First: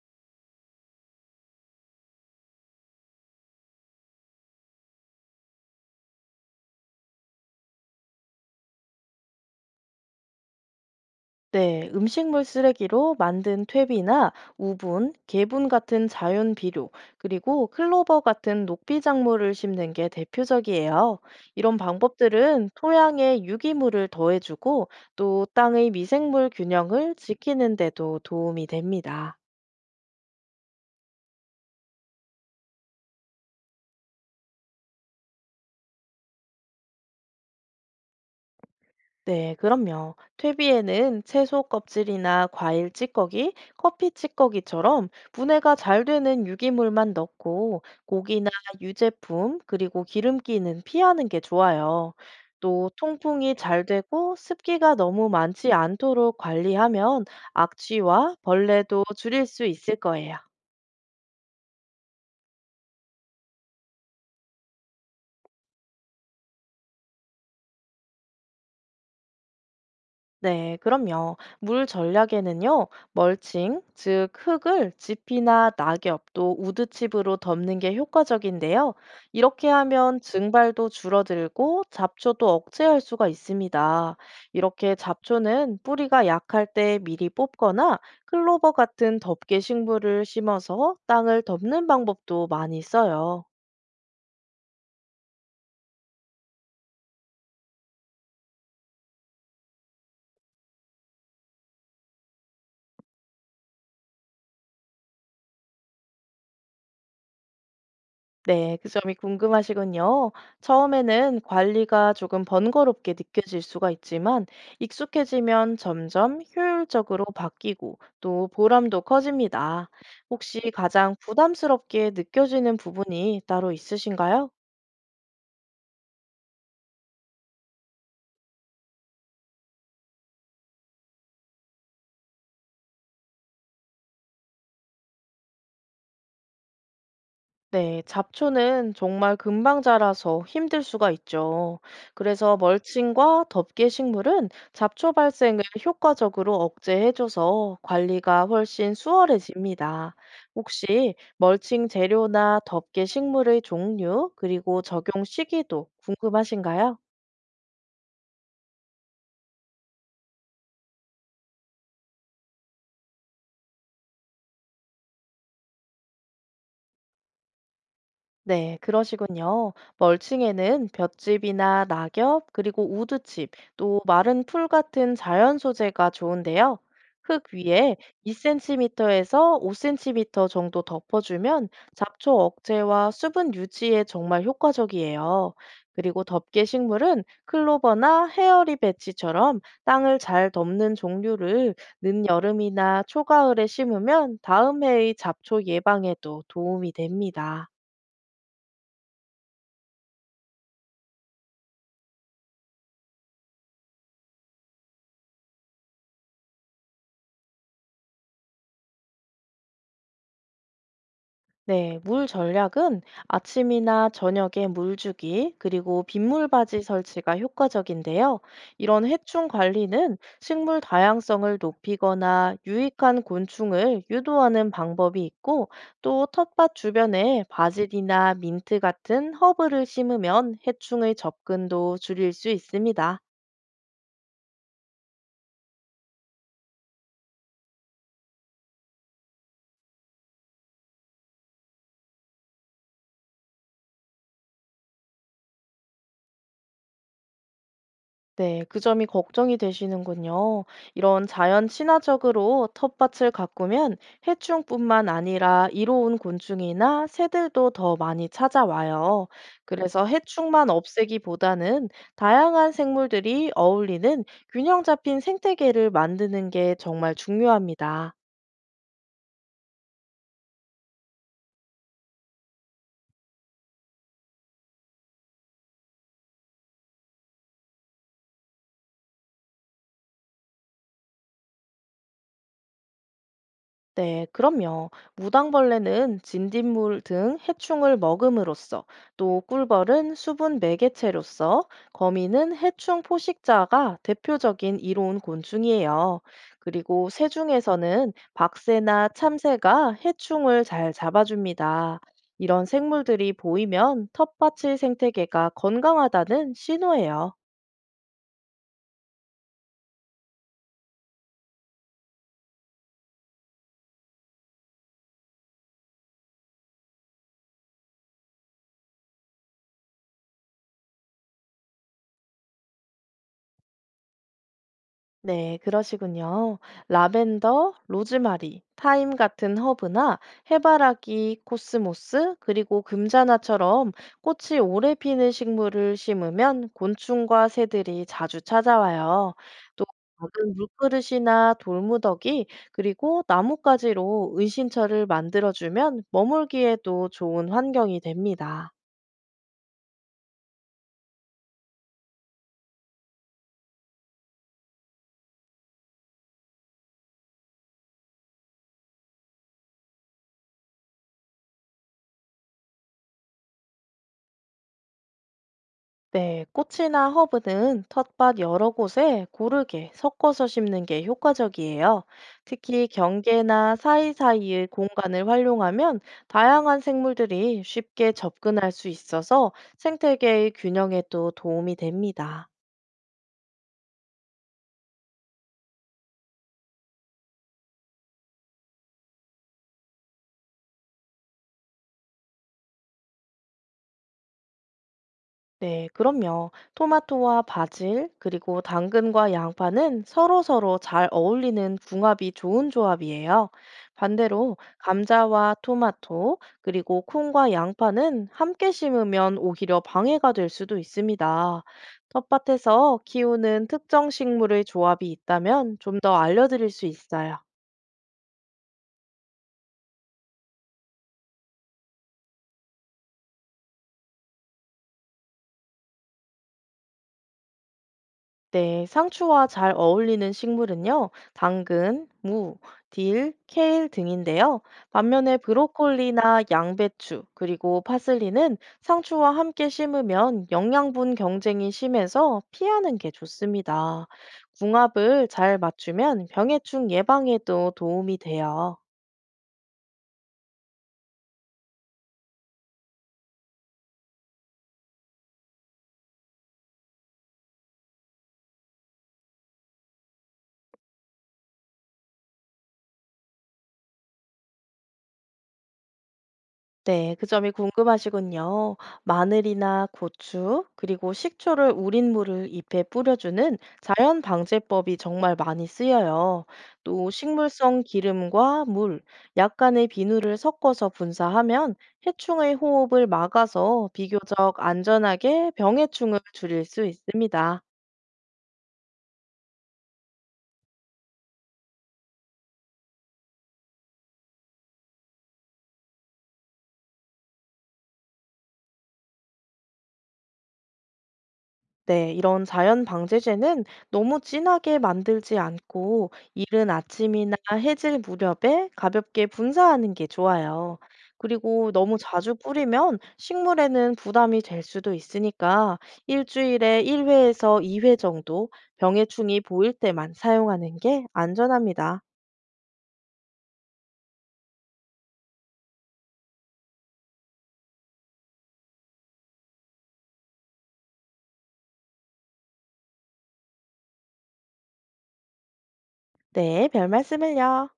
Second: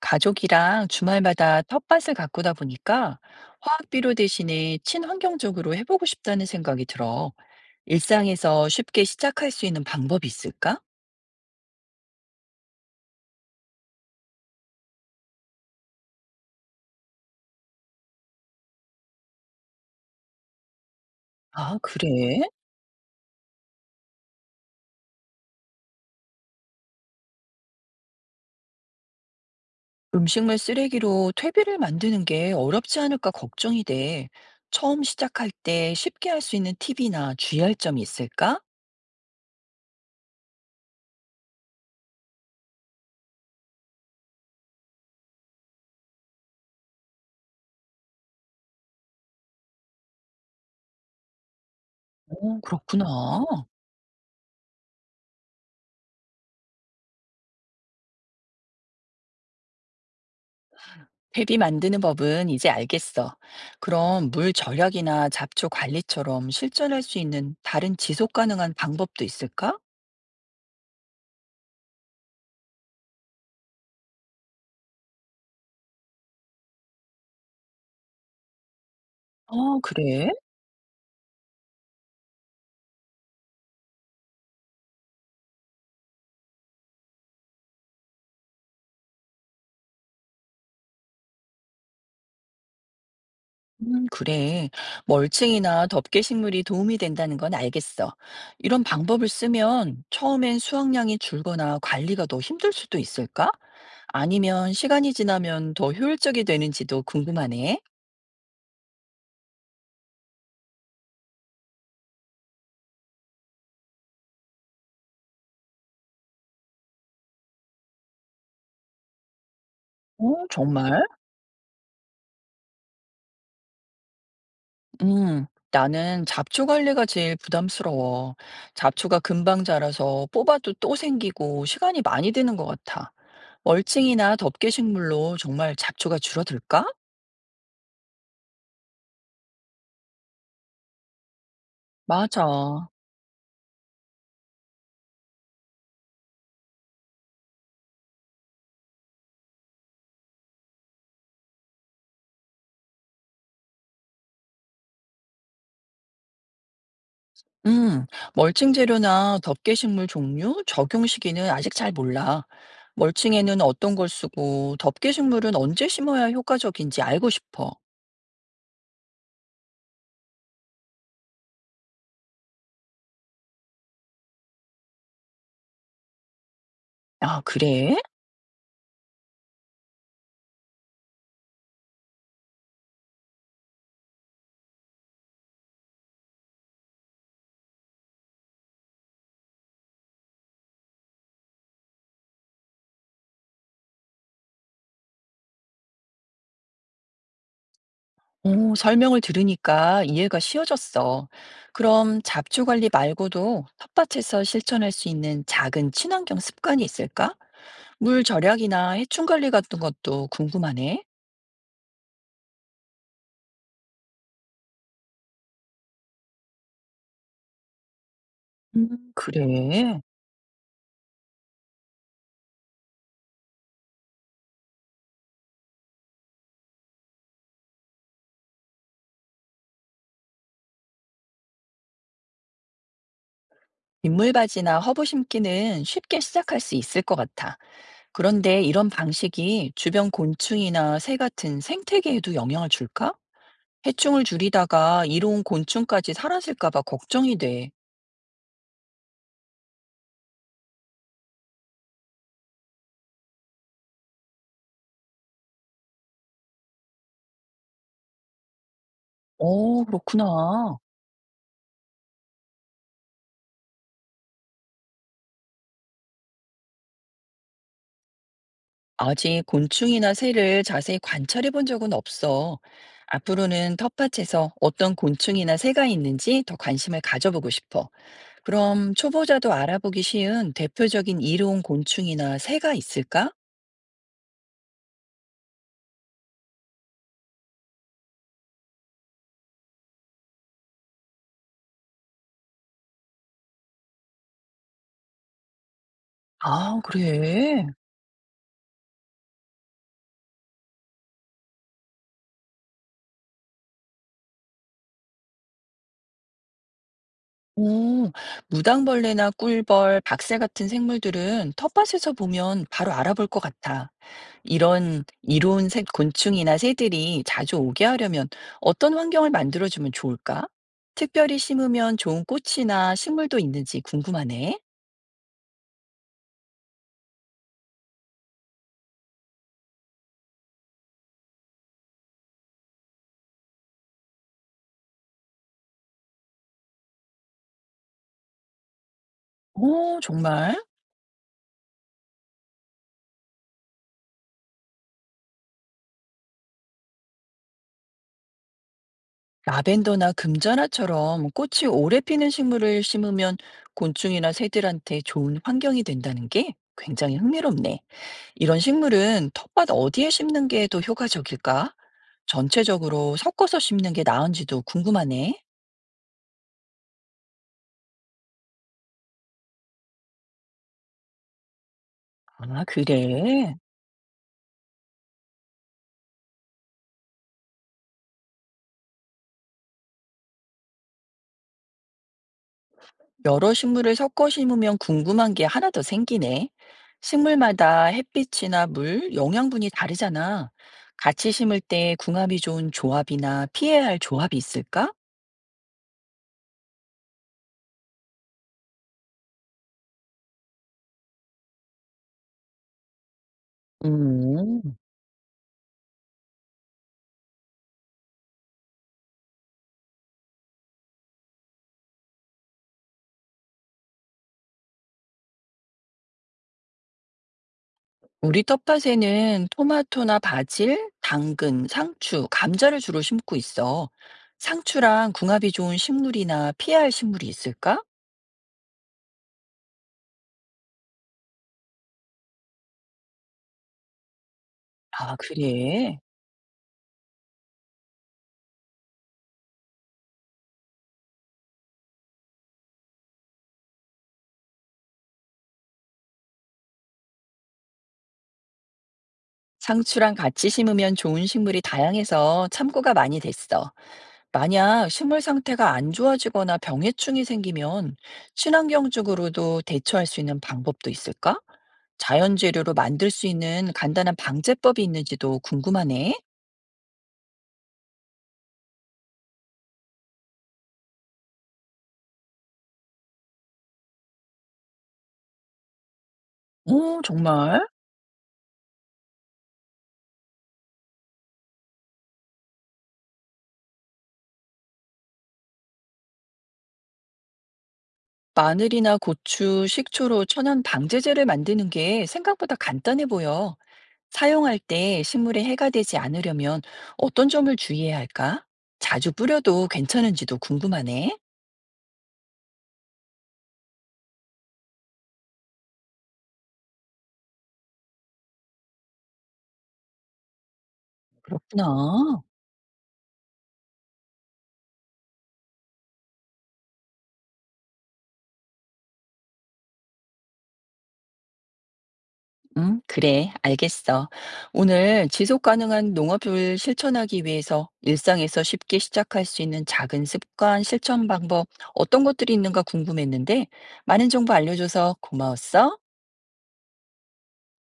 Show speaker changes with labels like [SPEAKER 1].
[SPEAKER 1] 가족이랑 주말마다 텃밭을 가꾸다 보니까 화학비료 대신에 친환경적으로 해보고 싶다는 생각이 들어. 일상에서 쉽게 시작할 수 있는 방법이 있을까?
[SPEAKER 2] 네, 음식물 쓰레기로 만든 퇴비나 우분, 개분 같은 자연 비료, 그리고 클로버 같은 녹비 작물을 심는 게 대표적이에요.
[SPEAKER 1] 아,
[SPEAKER 2] 이런
[SPEAKER 1] 그래?
[SPEAKER 2] 방법들은 토양에 유기물을 더해주고 또 땅의 미생물 균형을 지키는 데도 도움이 됩니다.
[SPEAKER 1] 음식물 쓰레기로 퇴비를 만드는 게 어렵지 않을까 걱정이 돼. 처음 시작할 때 쉽게 할 수 있는 팁이나 주의할 점이 있을까?
[SPEAKER 2] 네, 그럼요. 퇴비에는 채소 껍질이나 과일 찌꺼기, 커피 찌꺼기처럼 분해가 잘 되는 유기물만 넣고 고기나 유제품, 그리고 기름기는 피하는 게 좋아요.
[SPEAKER 1] 어,
[SPEAKER 2] 또
[SPEAKER 1] 그렇구나.
[SPEAKER 2] 통풍이 잘 되고 습기가 너무 많지 않도록 관리하면 악취와 벌레도 줄일 수 있을 거예요.
[SPEAKER 1] 회비 만드는 법은 이제 알겠어. 그럼 물 절약이나 잡초 관리처럼 실천할 수 있는 다른 지속 가능한 방법도 있을까?
[SPEAKER 2] 네, 그럼요. 물 전략에는요, 멀칭, 즉 흙을 지피나 낙엽 또 우드칩으로 덮는 게 효과적인데요. 이렇게
[SPEAKER 1] 어,
[SPEAKER 2] 하면
[SPEAKER 1] 그래?
[SPEAKER 2] 증발도 줄어들고 잡초도 억제할 수가 있습니다. 이렇게 잡초는 뿌리가 약할 때 미리 뽑거나 클로버 같은 덮개 식물을 심어서 땅을 덮는 방법도 많이 써요.
[SPEAKER 1] 그래. 멀칭이나 덮개 식물이 도움이 된다는 건 알겠어. 이런 방법을 쓰면 처음엔 수확량이 줄거나 관리가 더 힘들 수도 있을까? 아니면 시간이 지나면 더 효율적이 되는지도 궁금하네.
[SPEAKER 2] 네, 그 점이 궁금하시군요. 처음에는 관리가 조금 번거롭게 느껴질 수가 있지만 익숙해지면 점점 효율적으로 바뀌고 또 보람도 커집니다.
[SPEAKER 1] 어,
[SPEAKER 2] 혹시
[SPEAKER 1] 정말?
[SPEAKER 2] 가장 부담스럽게 느껴지는 부분이 따로 있으신가요?
[SPEAKER 1] 나는 잡초 관리가 제일 부담스러워. 잡초가 금방 자라서 뽑아도 또 생기고 시간이 많이 드는 것 같아. 멀칭이나 덮개 식물로 정말 잡초가 줄어들까?
[SPEAKER 2] 네, 잡초는 정말 금방 자라서 힘들 수가 있죠. 그래서
[SPEAKER 1] 맞아.
[SPEAKER 2] 멀칭과 덮개 식물은 잡초 발생을 효과적으로 억제해줘서 관리가 훨씬 수월해집니다. 혹시 멀칭 재료나 덮개 식물의 종류, 그리고 적용 시기도 궁금하신가요?
[SPEAKER 1] 음, 멀칭 재료나 덮개 식물 종류, 적용 시기는 아직 잘 몰라. 멀칭에는 어떤 걸 쓰고 덮개 식물은 언제 심어야 효과적인지 알고 싶어.
[SPEAKER 2] 네, 그러시군요. 멀칭에는 볏짚이나 낙엽, 그리고 우드칩, 또 마른 풀 같은 자연 소재가 좋은데요.
[SPEAKER 1] 아,
[SPEAKER 2] 흙 위에
[SPEAKER 1] 그래?
[SPEAKER 2] 2cm에서 5cm 정도 덮어주면 잡초 억제와 수분 유지에 정말 효과적이에요. 그리고 덮개 식물은 클로버나 헤어리 배치처럼 땅을 잘 덮는 종류를 늦여름이나 초가을에 심으면 다음 해의 잡초 예방에도 도움이 됩니다.
[SPEAKER 1] 오, 설명을 들으니까 이해가 쉬워졌어. 그럼 잡초 관리 말고도 텃밭에서 실천할 수 있는 작은 친환경 습관이 있을까? 물 절약이나 해충 관리 같은 것도 궁금하네.
[SPEAKER 2] 네, 물 전략은 아침이나 저녁에 물 주기, 그리고 빗물 바지 설치가 효과적인데요.
[SPEAKER 1] 음.
[SPEAKER 2] 이런 해충
[SPEAKER 1] 그래.
[SPEAKER 2] 관리는 식물 다양성을 높이거나 유익한 곤충을 유도하는 방법이 있고, 또 텃밭 주변에 바질이나 민트 같은 허브를 심으면 해충의 접근도 줄일 수 있습니다.
[SPEAKER 1] 민물바지나 허브 심기는 쉽게 시작할 수 있을 것 같아. 그런데 이런 방식이 주변 곤충이나 새 같은 생태계에도 영향을 줄까? 해충을 줄이다가 이로운 곤충까지 사라질까 봐 걱정이 돼.
[SPEAKER 2] 네, 그 점이 걱정이 되시는군요. 이런 자연 친화적으로 텃밭을 가꾸면 해충뿐만 아니라 이로운 곤충이나 새들도 더 많이 찾아와요.
[SPEAKER 1] 어,
[SPEAKER 2] 그래서 해충만
[SPEAKER 1] 그렇구나.
[SPEAKER 2] 없애기보다는 다양한 생물들이 어울리는 균형 잡힌 생태계를 만드는 게 정말 중요합니다.
[SPEAKER 1] 아직 곤충이나 새를 자세히 관찰해 본 적은 없어. 앞으로는 텃밭에서 어떤 곤충이나 새가 있는지 더 관심을 가져보고 싶어. 그럼 초보자도 알아보기 쉬운 대표적인 이로운 곤충이나 새가 있을까?
[SPEAKER 2] 네, 그럼요. 무당벌레는 진딧물 등 해충을 먹음으로써, 또 꿀벌은 수분 매개체로서, 거미는 해충 포식자가 대표적인 이로운 곤충이에요.
[SPEAKER 1] 아,
[SPEAKER 2] 그리고 새
[SPEAKER 1] 그래.
[SPEAKER 2] 중에서는 박새나 참새가 해충을 잘 잡아줍니다. 이런 생물들이 보이면 텃밭의 생태계가 건강하다는 신호예요.
[SPEAKER 1] 오, 무당벌레나 꿀벌, 박새 같은 생물들은 텃밭에서 보면 바로 알아볼 것 같아. 이런 이로운 새 곤충이나 새들이 자주 오게 하려면 어떤 환경을 만들어주면 좋을까? 특별히 심으면 좋은 꽃이나 식물도 있는지 궁금하네.
[SPEAKER 2] 네, 그러시군요. 라벤더, 로즈마리, 타임 같은 허브나 해바라기, 코스모스, 그리고 금자나처럼 꽃이 오래 피는 식물을 심으면 곤충과 새들이 자주 찾아와요. 또
[SPEAKER 1] 오,
[SPEAKER 2] 작은
[SPEAKER 1] 정말?
[SPEAKER 2] 물그릇이나 돌무더기, 그리고 나뭇가지로 은신처를 만들어주면 머물기에도 좋은 환경이 됩니다.
[SPEAKER 1] 라벤더나 금전화처럼 꽃이 오래 피는 식물을 심으면 곤충이나 새들한테 좋은 환경이 된다는 게 굉장히 흥미롭네. 이런 식물은 텃밭 어디에 심는 게 더 효과적일까? 전체적으로 섞어서 심는 게 나은지도 궁금하네.
[SPEAKER 2] 네, 꽃이나 허브는 텃밭 여러 곳에 고르게 섞어서 심는 게 효과적이에요.
[SPEAKER 1] 아,
[SPEAKER 2] 특히
[SPEAKER 1] 그래.
[SPEAKER 2] 경계나 사이사이의 공간을 활용하면 다양한 생물들이 쉽게 접근할 수 있어서 생태계의 균형에도 도움이 됩니다.
[SPEAKER 1] 여러 식물을 섞어 심으면 궁금한 게 하나 더 생기네. 식물마다 햇빛이나 물, 영양분이 다르잖아. 같이 심을 때 궁합이 좋은 조합이나 피해야 할 조합이 있을까?
[SPEAKER 2] 네, 그럼요. 토마토와 바질, 그리고 당근과 양파는 서로서로 잘 어울리는 궁합이 좋은 조합이에요. 반대로
[SPEAKER 1] 음,
[SPEAKER 2] 감자와 토마토, 그리고 콩과 양파는 함께 심으면 오히려 방해가 될 수도 있습니다. 텃밭에서 키우는 특정 식물의 조합이 있다면 좀 더 알려드릴 수 있어요.
[SPEAKER 1] 우리 텃밭에는 토마토나 바질, 당근, 상추, 감자를 주로 심고 있어. 상추랑 궁합이 좋은 식물이나 피해야 할 식물이 있을까?
[SPEAKER 2] 네, 상추와 잘 어울리는 식물은요, 당근, 무, 딜, 케일 등인데요.
[SPEAKER 1] 아,
[SPEAKER 2] 반면에
[SPEAKER 1] 그래.
[SPEAKER 2] 브로콜리나 양배추, 그리고 파슬리는 상추와 함께 심으면 영양분 경쟁이 심해서 피하는 게 좋습니다. 궁합을 잘 맞추면 병해충 예방에도 도움이 돼요.
[SPEAKER 1] 상추랑 같이 심으면 좋은 식물이 다양해서 참고가 많이 됐어. 만약 식물 상태가 안 좋아지거나 병해충이 생기면 친환경적으로도 대처할 수 있는 방법도 있을까? 자연 재료로 만들 수 있는 간단한 방제법이 있는지도 궁금하네.
[SPEAKER 2] 네, 그 점이 궁금하시군요. 마늘이나 고추, 그리고 식초를 우린 물을 잎에 뿌려주는 자연 방제법이 정말 많이 쓰여요.
[SPEAKER 1] 오,
[SPEAKER 2] 또
[SPEAKER 1] 정말?
[SPEAKER 2] 식물성 기름과 물, 약간의 비누를 섞어서 분사하면 해충의 호흡을 막아서 비교적 안전하게 병해충을 줄일 수 있습니다.
[SPEAKER 1] 마늘이나 고추, 식초로 천연 방제제를 만드는 게 생각보다 간단해 보여. 사용할 때 식물에 해가 되지 않으려면 어떤 점을 주의해야 할까? 자주 뿌려도 괜찮은지도 궁금하네.
[SPEAKER 2] 네, 이런 자연 방제제는 너무 진하게 만들지 않고 이른 아침이나 해질 무렵에 가볍게 분사하는 게 좋아요. 그리고 너무
[SPEAKER 1] 그렇구나.
[SPEAKER 2] 자주 뿌리면 식물에는 부담이 될 수도 있으니까 일주일에 1회에서 2회 정도 병해충이 보일 때만 사용하는 게 안전합니다.
[SPEAKER 1] 응, 그래, 알겠어. 오늘 지속 가능한 농업을 실천하기 위해서 일상에서 쉽게 시작할 수 있는 작은 습관, 실천 방법, 어떤 것들이 있는가 궁금했는데, 많은 정보 알려줘서 고마웠어.
[SPEAKER 2] 네, 별 말씀을요.